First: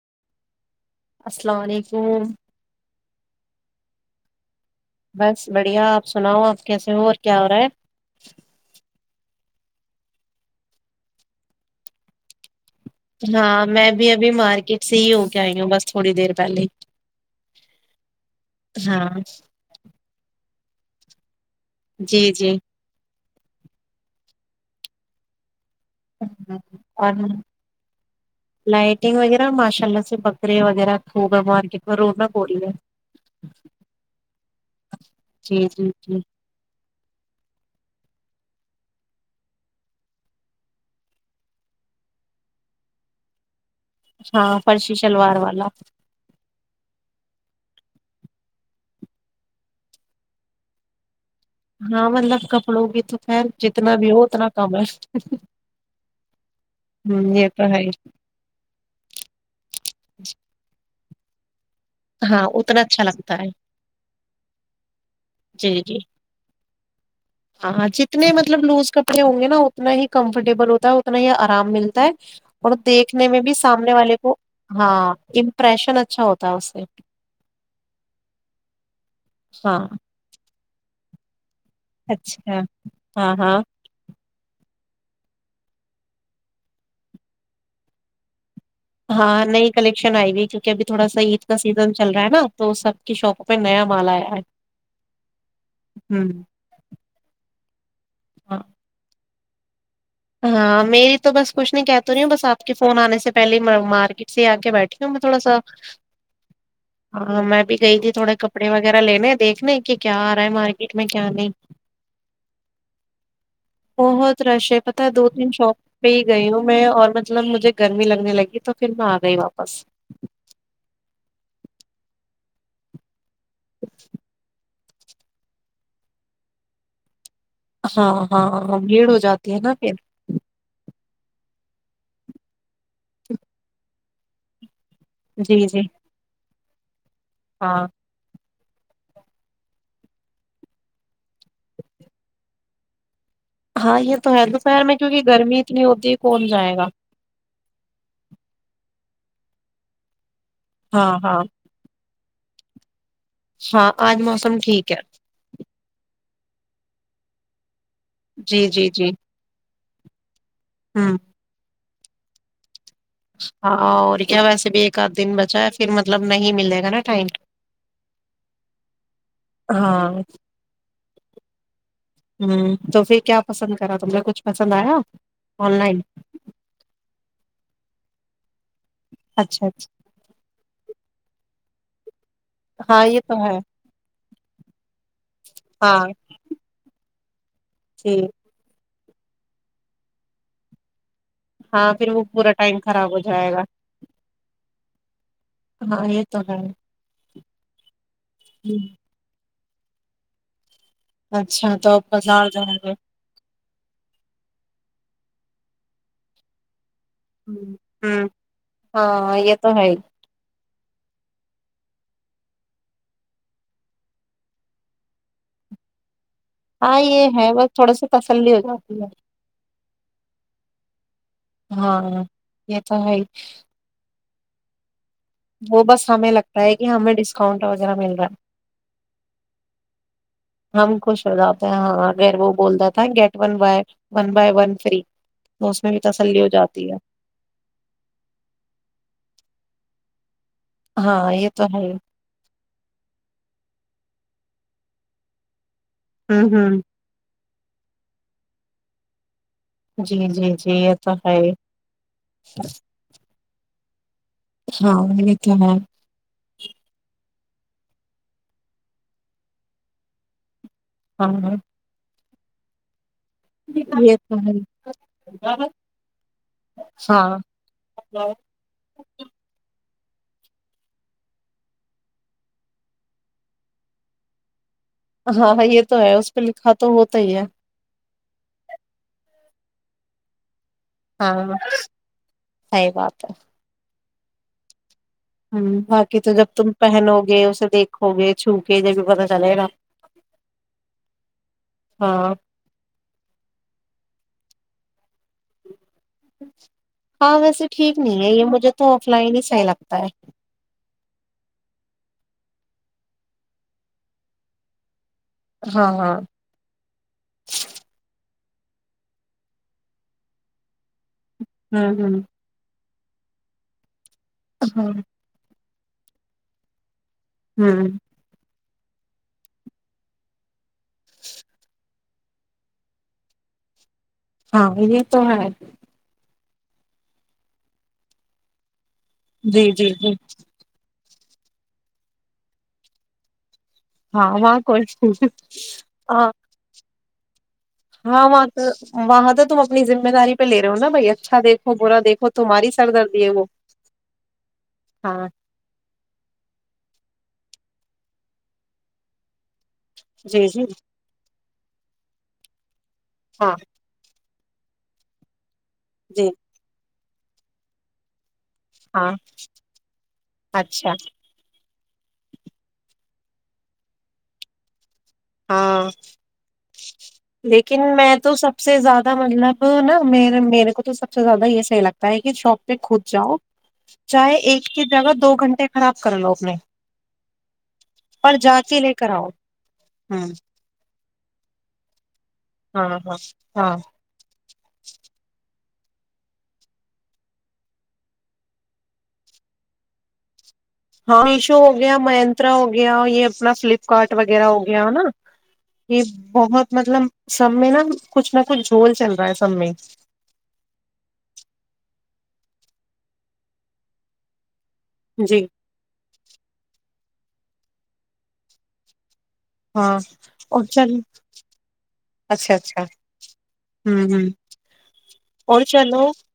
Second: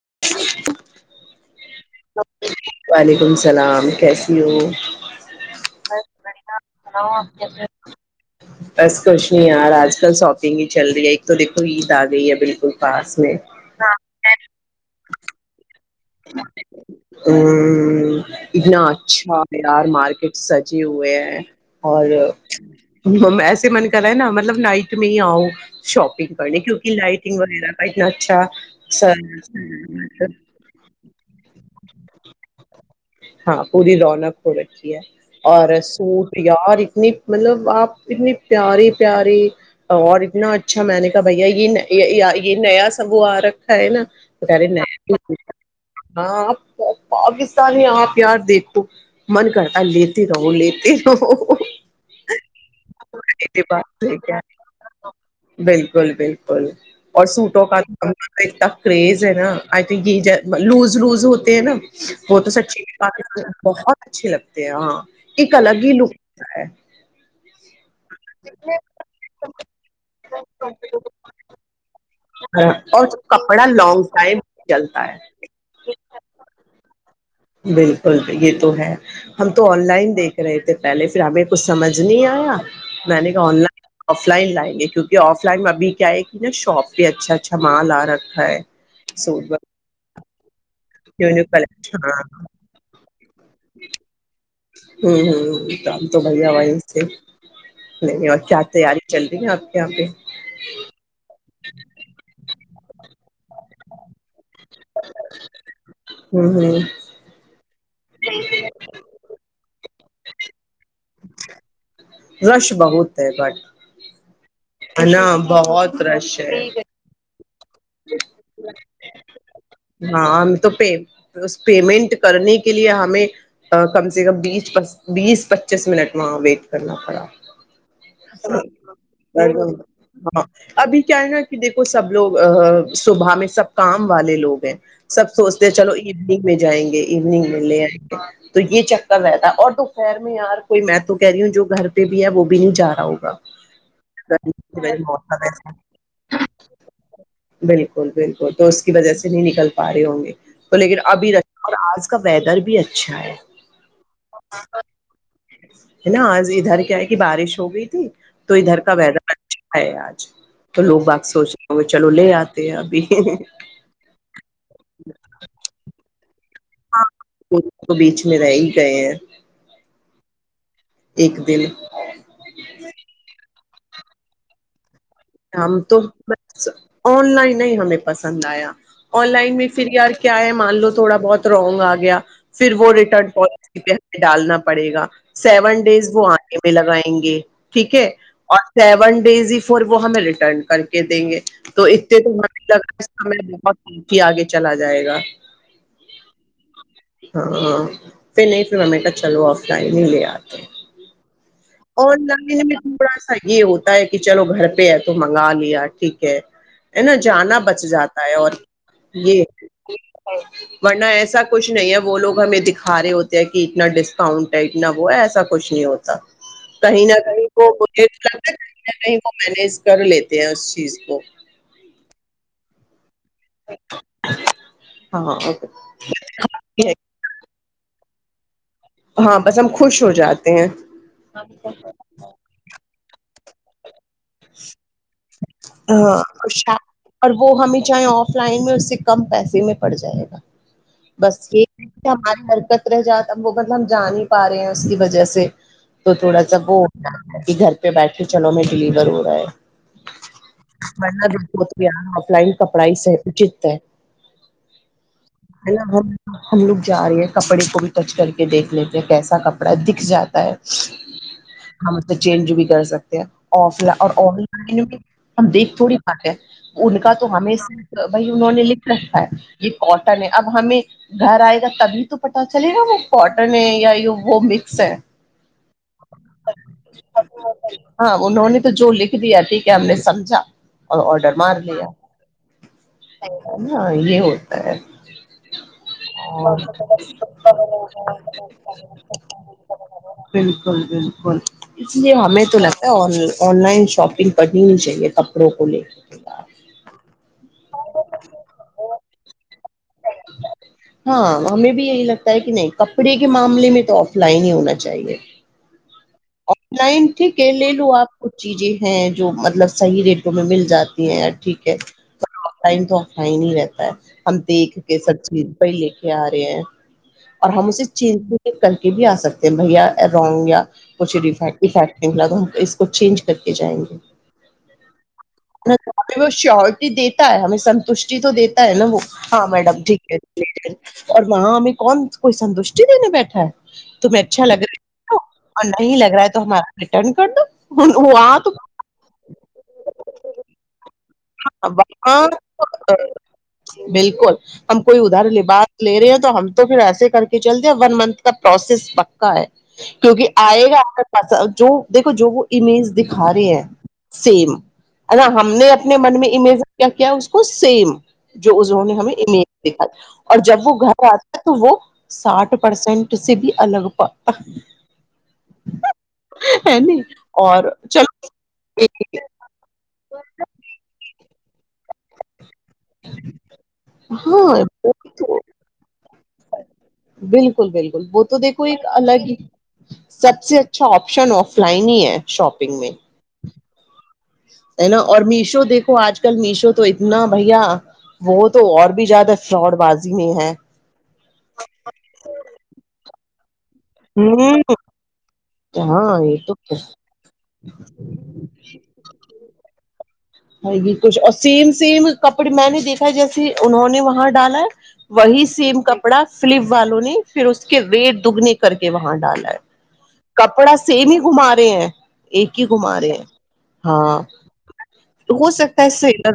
[inaudible] السلام علیکم ہ وعلیکم السلام کیسی ہو بس بڑھیا آپ سناؤ آپ کیسے ہو اور کیا ہو رہا ہے بس کچھ نہیں یار آج کل شاپنگ ہی چل رہی ہے ایک تو دھو عید آ گئی ہے بالکل پاس میں ہاں میں بھی ابھی مار کے سےی ہی ہو کے آئیں گے بس تھوڑی دیر پہلے ہ اتنا ہاں اچھا یار مارکیٹ سچ جی ہو ہے جی جی اور ایسے من کر رہا ہے نا مطلب نائٹ م آؤ شاپنگ کرنے کیونک اور لائٹنگ وغیرہ کا اتنا اچھا لائٹنگ وغیرہ ماشاء اللہ سے س بکرے وغیرہ خوب ہے مارکیٹ میں رونق ہو رہی ہے ہاں پوری رونق ہو رکھی ہے جی اور جی جی سوٹ یا اور اتنی مطلب آپ اتنی پیاری پیاری اور اتنا اچھا میں نے کہا بھیا یہ یہ نیا سنگور ہے نا ہاں فرشی تو شلوار والا ہپ پاکستانی آپ یار دیکھ تو من کرتا لیتے رہو لیتے رہو ہاں مطلب کپڑوں کی تو خیر جتنا بھی ہو اتنا کم ہے ہ بالکل بالکل اور یہ سوٹوں کا ہے ہی۔ تو اتنا کریز ہے نا آئی تھ یہ لوز لوز ج ت نا وہ ہاں تو اتنا سچی اچھا لگتا میں ہے بہت اچھے لگتے ہیں ہاں ایک جی الگ ہی جی لک ہوتا ہے ہاں جتنے مطلب لوز کپڑے ہوں گے نا اتنا ہی کمفرٹیبل ہوتا ہے اتنا ہی آرام ملتا ہے اور ہاں، اور دیکھنے میں بھی کپڑا سامنے لانگ والے کو ٹائم چلتا ہاں ہے امپریشن اچھا ہوتا ہے اس سے بالکل یہ تو ہے ہم تو ہاں آن لائن دیکھ رہے تھے پہلے پھر ہمب کچھ سمجھ نہیں آیا اچھا میں نے ہاں کہ آن ہاں لائن آف لائن لائیں گے کیونکہ آف لائن میں ابھی کیا ہے کہ نا شاپ پہ اچھا اچھا مال آ رکھا ہے ہاں سوٹ نئی وغیرہ کلیکشن آئی گ کہ ابھی تھوڑا سا نیو عید نیو کا سیزن کلیکشن چل ہاں رہا ہے نا تو سب کی شاپ پہ نیا مال آیا ہے ہ ہ تو ہم تو ہوں بھیا وہیں سے نہیں اور کیا ہاں تیاری چلتی جات ہاں میری تو بس کچھ نہیں کہ تو رہی ہوں بس آپ کے فون آنے سے پہلے مارکیٹ سے آ کے بیٹھی ہوں میں تھوڑا سا ہوں ہوں ہاں میں بھی گئی تھی تھوڑے کپڑے وغیرہ لینے دیکھنے کہ کیا آ رہا ہے مارکیٹ میں کیا نہیں رش بہت ہے بڈ بہت رش پت دو تین شاپ پہ ہی گئی ہوں ہے میں اور مطلبجھے گرمی لگنے لگی تو پھر میں آ گئی واپس ہاں تو پیم پیمنٹ کرنے کے لیے ہمیں کم سے کم بیس پ بیس پچیس منٹا ویٹ کرنا پڑا ہاں ہاںاں ہاں بھیڑ ہو جاتی ہے نا پھر ہاں ابھی کیا ہے نا کہ دیکھو سب لوگ صبح میں سب کام والے لوگ ہیں سب جی سوچتے ہیں جی چلو اینگ میں جائیں گے ایوننگ میں لے ہاں تو یہ چکر رہتا ہے اور دوپہر میں یار کوئی میں تو کہہ رہی ہوں جو گھر پہ بھی ہے وہ بھی نہیں جا رہا ہوگا ہاں یہ تو ہے دوپہر موسم میں کیونکہ گرمی ایسا اتنی ہوتی ہے کون جائے گا جینی نکل پارے ہوں گے تو لیکن ہاں ابھی ر ہاں آج اس کا ویدر بھی ہے اچھا ہاں آج موسم ٹھیک ہے ہے نا آج ادھر کیا ہے کہ بارش ہو گئی تو جی ادھر جی کا و جی اچھا ہے آج تو لوگ ہوں بق سوچ رہے ا چلو لے آتے ہیں ابھی ہاں اور کیا بس ایک آد دن بچ ہے پھرطب ہاں تو بیچ میں رہ ہی گئے ہیں ایک دن ہ تو پھر کیا پسند کرا تم مے کچھ پسند آیا آن ہم تو لائن بس آن لائن نہیں ہمیں پسند آیا آن لائن اچھا میں پھر اچھا یار کیا ہے مان لو تھوڑا بہت رونگ آ گیا پھر وہ ہاں یہ ریٹرن تو ہے پالیسی پہ ہمیں ڈالنا پڑے گا سیون ہاں ڈیز وہ آنے میں لگائیں گے [inaudible] ٹھیک ہے اور سیون بیزی فور وہ ہمیں ریٹرن کر کے دیں گے تو ہاں پھر اتنے وہ تو پورا ٹائم خراب ہو جائے لگا گا بت ہی آگے چلا جائے گا ہاں یہ تو ہے ہاں پھر نہیں پھر ہمیں کہ چلو آ ائ ہی لے آتے اچھا تو آپ آن بازار لائن جائیں میں گے تھوڑا سا یہ ہوتا ہے کہ چلو گھر پہ ہے تو منگا لے یار ٹھیک ہے ہے نا جانا بچ جاتا ہوں ہے اور ہاں یہ تو ہے ہی ورنہ ایسا کچھ نہیں ہے وہ لوگ ہمیں دکھا رہے ہوتے ہیں کہ اتنا ڈسکاؤنٹ ہے اتنا وہ ہے ایسا کچھ نہیں ہوتا ہاں کہیں نہ یہ کہیں ہے وہ بس تھوڑا سا کہیں تسلی ہو نہ جاتی ہے کہیں وہ مینج کر لیتے ہیں اس چیز کو ہاں یہ تو ہے [inaudible] وہ بس ہمیں لگتا ہے کہ ہمیں ڈسکاؤنٹ وغیرہ مل رہا ہے ہاں بس ہم خوش ہو جاتے ہیں ہم خوش ہو جاتے ہیں ہاں ایر وہ بولتا تھا گیٹ بن ب ہے تسلی ہو ہاں جاتی ہے اور وہ ہمیں چاہیں آف لائن میں اس سے کم پیسے میں پڑ جائے گا ہاں بس یہ تو ہے ہماری حرکت رہ جاتا وہ مطلب ہم جان پا رہے ہیں اس کی وجہ سے تو تھوڑا ہوں سا ہوں گو کہ گھر پہ بیٹھے چلو میں ڈلیور ہاں جی جی جی یہ تو ملا ہے د تویار آف لائن کپڑا ہی سے اچت ہے ہاں یہ تو ہے م ہم ہم لوگ جا رہے ہیں کپڑے کو بھی ٹچ کر کے دیکھ لیتے ہیں کیسا کپڑا دکھ جاتا ہے ہاں ہم اسے چینج بھی کر سکتے آف لائ یہ تو ہے لائن میں ہم دیکھ تھوڑی بات ان کا تو ہاں ہ بھ انہوں نے لکھ رکھا ہے یہ کاٹن ہے اب ہمیں گھر آئے گا تبھی تو پتا چلے گا وہ کاٹن ہے یا یہ وہ ہے ہاں ہاں یہ تو ہے اس پہ لکھا تو ہوتا ہی ہے ہاں انہوں نے تو لکھ دی کہ ہم نے سمجا اور آڈر ہاں مار لیا صحیح بات ہے یہ ہوتا ہے ہ باقی تو جب تم پہنو گے اسے دیکھو گے چھو کے جبھی پتا چلے گا بالکل بالکل اس لیے ہاں ہمیں تو لگتا ہے اور آن لائن شاپنگ کرنی ہی چاہیے کپڑوں کو لے کے ہاں ویسے ٹھیک نہیں ہے یہ مجھے تو آف لائن ہی صحی لگ ہاں ہمیں بھی یہی لگتا کہ نہیں کپڑے کے معاملے میں تو آف لائن ہی ہونا چاہیے ہاں ہاں آن لائن ٹھیک ہے لے لو آپ کچھ جی جی ہیں جو مطلب صحیح ریٹوں میں مل جاتی ہیں یار ٹھیک ہے ہوں ہوں ٹائم تو ہی نہیں رہتا ہے ہم دیکھ ہاں ہے سب چیز پائی لے کے آ رہے ہیں اور ہم اسے ہوں چنج بھی کر کے بھی آ سکتے ہیں بھیا رانگ یا کچھ ڈیفیکٹ افیکٹ نکلا تو ہم اس کو چینج کر کے جائیں گے ہاں یہ تو ہے ہمیں وہ شیورٹی دیتا ہے ہمیں سنتوشٹی تو دیتا ہے نا وہ ہاں جی میڈم جی ٹھیک جی ہے ٹھیک اور وہاں ہم کون کوئی سنتوشٹی دینے بیٹھا ہے تمہیں ہاں اچھا وہ لگ کوئی رہا ہے اور نہیں لگ رہا ہے ہاں تو ہمار دین کر دو ہاں وہاں تو وہاں تو تم اپنی ذمہ داری پہ لے رہے ہو نا بھیا ہاںاں ہے وہ بالکل ہم کوئی ادھار ہاں لباس لے رہے ہیں تو ہم تو پھر ایے کر کے چل جیا ون منتھ کا پروسیس پکا ہے کیونکہ جی جی آئے گا آپ کا پاسا جو دیکو جو وہ امیج دکھا رہے ہاں ہے سیم ہونا ہم نے اپنے من جی میں امیج کیا کیا اس کو سیم جو انہوں نے ہاں ہمیں امیج دیکھا اور جب وہ اچھا گھر آتا تو وہ ساٹھ پرسینٹ اس سے بھی الگ پ ہاں نہیں اور لیکن میں چلو تو سب سے زیادہ مطلب نا م میرے کو سب سے زیادہ یہ صح لگتا ہے کہ شاپ کود جاؤ چاہے ہاں ایک کی جگہ دو گھنٹے خراب کر لو اپنے بالکل بالکل وہ تو پر جا دیکھو کے ایک لے کر الگ آؤ ہی ہ سب سے اچھا آپشن آف لائن ہی ہے شاپنگ ہاں میں ہاں ہاں ہے نا اور مشو دیکھ آج کل میشو تو اتنا بھیا وہ تو اور بھی زیادہ فراڈ بازی میں ہے ہاں میشو ہو گیا منترا ہو گیا یہ اپنا فلپ کاٹ وغیرہ ہو ہ گیا ہو نا یہ ہاں تو بہت مطلب سب میں نا کچھ نہ کچھ جھول چل رہا ہے سب میں ہ یہ کچھ اور سیم سیم کپڑے میں نے دیکھا ہے جیسے انہوں نے وہاں ڈالا ہے وہی جی سیم کپڑا فلپ والوں نے پھر اس کے ویٹ دگنے کر کے وہاں ڈالے ہاں اور کپڑا چل سی نہیں گھما رہے ہیں اچھا ایک ہی اچھا کمار ہے ہوں ہاں ہ تو ہو اور سکتا ہے اس چلو سےر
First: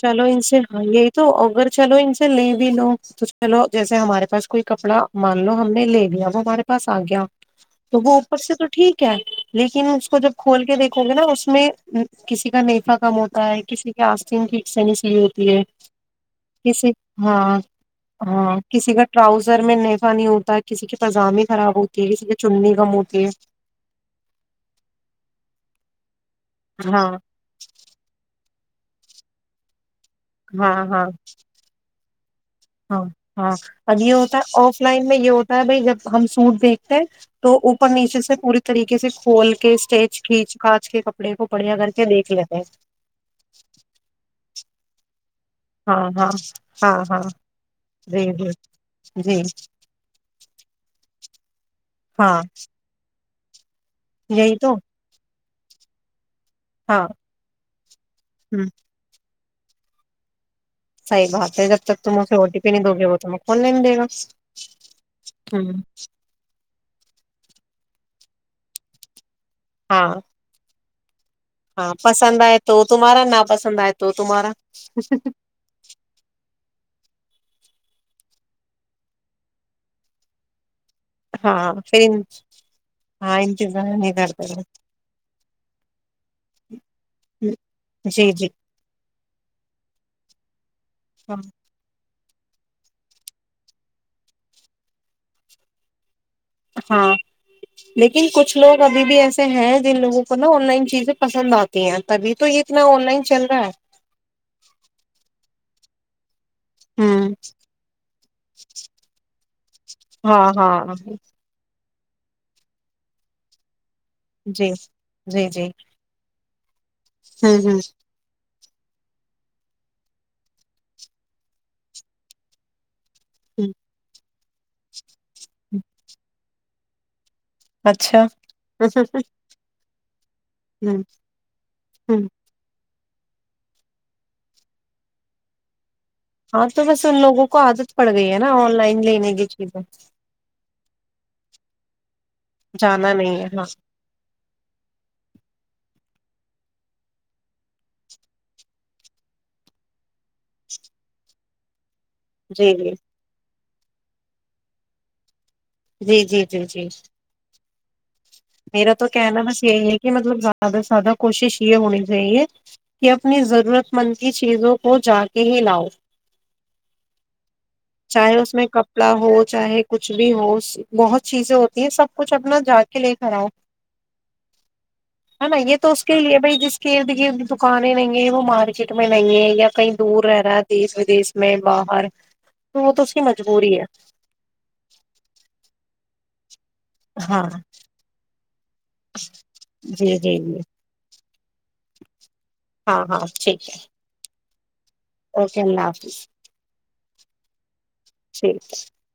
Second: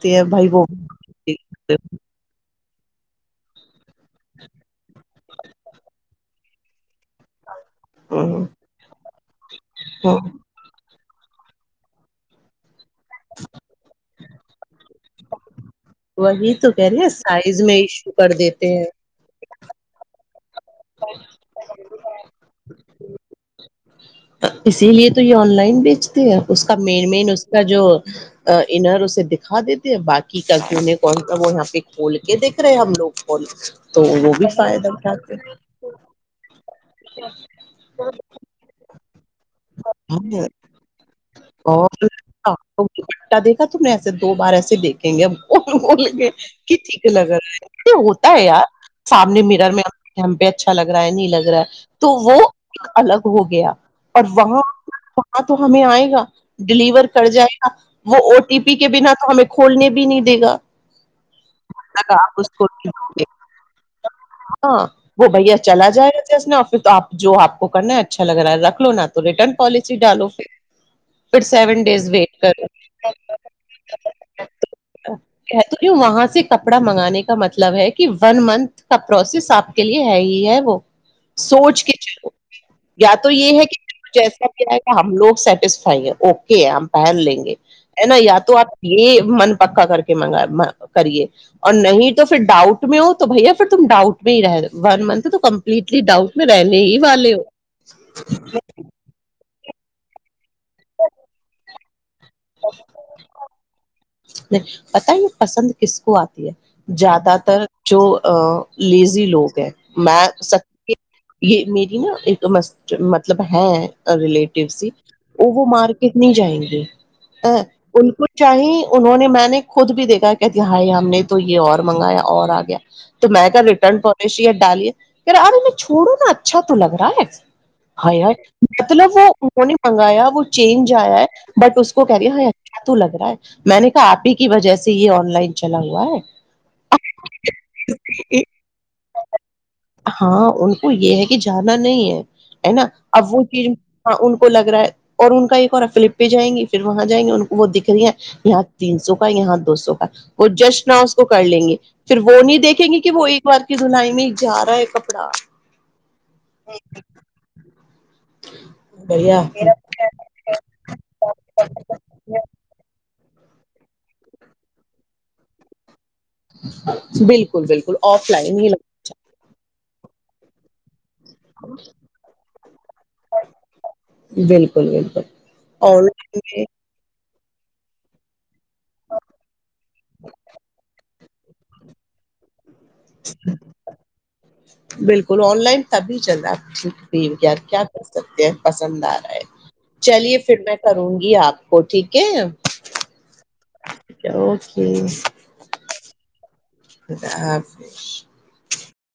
چلو ان سے ہاں یہی تو اگر چلو ان سے ل بھی لو چلو جیسے ہمارے پاس کوئی کپڑا مان لو ہم نے لے لیا وہ ہمارے پاس آ گیا تو وہ اوپر سے تو ٹھیک ہے لیکن اس ہاں کو جب کھول کے دیکھ کھول نا اس میں کسی کا نہیں کم ہوتا ہے کسی کے نگ کی شنی س لی ہوتی ہے وہی تو کہہ کسی رہے ہیں ہاں سائز میں ایشو کر ہاں دیتے ہیں کسی کا ٹراؤزر میں نفا نہیں ہوتا کسی کی پضامی خراب ہوتی ہے کسی کی چننی کم ہوتی ہے اسی لیے تو یہ آن لائن بیچ اس کا ہے ہاں مین مین اس کا جو انر اسے دکھا دیتا باقی کا ہاں کی ہاں کون وہ یہاں پہ کھول کے دیکھ رہے ہیں ہم ہاں لوگ کھول ہاں اب تو یہ وہ ہوتا بھی ہے آف فائدہ لائن میں یہ اٹھاتے ہیں۔ ہوتا ہے بھائی جب ہم سوٹ دیکھتے ہیں تو اوپر نیچے سے پوری طریقے ھیک سر کو بڑھیا کر کے دیکھ لیتے ہیں اورا دیکھا تم نے ایسے دو بار ایسے دیکھیں گے ہاں یںے ہاں کہ ہاں ٹھیک ہاں لگ رہا ہے جی ہوتا ہے جی یار جی سامنے میرر میں ہم پہ اچھا لگ رہا ہے نہیں لگ رہا اگر تو وہ ہاں الگ ہو گیا یہی تو ہاں تو ہمیں آئے گا ہاں ڈیلیور کر جائے گا وہ او ٹی ہوں پی کے بنا تو ہمیں کھولنے بھی نہیں دے گا صحیح بات ہے جب تک تم اسے او ٹی پی نہیں دو گے وہ تمہیں کھولنے نہیں دے گا ہاں وہ بھیا ہوں چلا جائے گا ج اس نے پھر تو آپ جو آپ کرنا اچھا لگ رہا ہے ر نہ تو ریٹرن کالج ہی ہاں ڈالو پھر پھر سیون ہاں ڈیز پسند ویٹ آئے کرو تو تمہارا نا پسند آئے تو تمہارا کہتی ہوں وہاں سے کپڑا منگانے کا مطلب ہے کہ ون منتھ کا پروسیس آپ کے لیے ہے ہی ہے وہ ہاں سوچ کے پھر چ تو ہاں یہ ہے انتظار نہیں کہ ایسا کرتے کیائے گ ہم لوگ سیٹسفائی ہیں اوکے ہے ہم پہن لیں گے ہے نا جی یا جی تو آپ یہ من پکا کر کے منگا کرے اور نہیں تو پھر ڈاؤٹ میں ہو تو بھیا پھر تم ڈاؤٹ میں ہی رہ ون منتھ تو کمپلیٹلی ڈاؤٹ میں رہ نہیں یہ والے ہو کبھی بھی ایسے ہیں ہیں جن لوگوں کو نا آن لائن چیزیں پسند آتی ہیں تبھی تو یہ اتنا آن لائن چل رہا ہے کسک زیادہ تر جو لیزی لوگ ہیں میں ہاں ستی ہاں یہ می ج نا ایک مسٹ مطلب ہے ریلیٹیو جی س جی وہ وہ جی مارکٹ نہیں جائیں گی ہ ان کو شاہ انہوں نے میں نے خود بھی دیکھا کہتی ہائی ہم نے تو یہ اور منگایا اور آ گیا تو میں کہ ریٹرن پالیسی ہے ڈالییا کہے ارے میں چھوڑوں نا اچھا تو لگ رہا ہے ہاں ی اچھا مطلب وہ منگایا بھ چینج آیا ہے بٹ اس کو کو کہہ گیا ہو تو لگ رہا ہے میں نے کہا آپ ہی کی وجہ سے یہ آن لائن چلا ہوا ہے ہاں تو بس ان لوگوں کو عادت پڑ گئی ہے نا آن لائن لینے کی چیزیں ہاں ان کو یہ ہے کہ جانا نہیں ہے ہے نا جانا اب نہیں وہ ہے ہاں چیز ان کو لگ رہا ہے اور ان کا ایک اور رہا ہے فلپ پے جائیں گے پھر وہاں جائیں گے ان کو وہ دکھ رہی ہے یہاں تین سو کا یہاں دو سو کا وہ جسٹ نہ اس کو کر لیں گے پھر وہ نہیں جی دیکھیں جی گے کہ وہ ایک ار کی دھلائی میں جا رہا ہے کپڑا جی جی جی جی میرا تو بڑھیا کہنا بس یہی ہے کہ مطلب زیاد زیادہ کوشش ہونی چاہیے اپنی ضرورت مند کی چیزوں کو جا کے ہی لاؤ بالکل بالکل آف چاہے اس لائن میں ہی ل کپڑا ہو چاہے کچھ بھی ہو بہت چیزیں ہوتی ہیں سب کچھ اپنا ج لے کھڑا ہے بالکل ن یہ بالکل تو اس آن کے لائن لیے بائی میں جس ک دکانیں نہیں ہے وہ مارکیٹ میں نہیں ہے یا کہیں دور رہ رہا ہے دیش ودیش میں باہر تو وہ تو اس کی مجبوری ہے بالکل آن لائن تبھی چلندا ہاں یار کیا کر سکتے ہیں پسند آ رہا ہے جی چلیے جی پھر جی میں کروں گی آپ کو ٹھیک ہےو ہاں ہاں ٹھیک ہے اوکے اللہ حافظ خ حفظ ٹھیک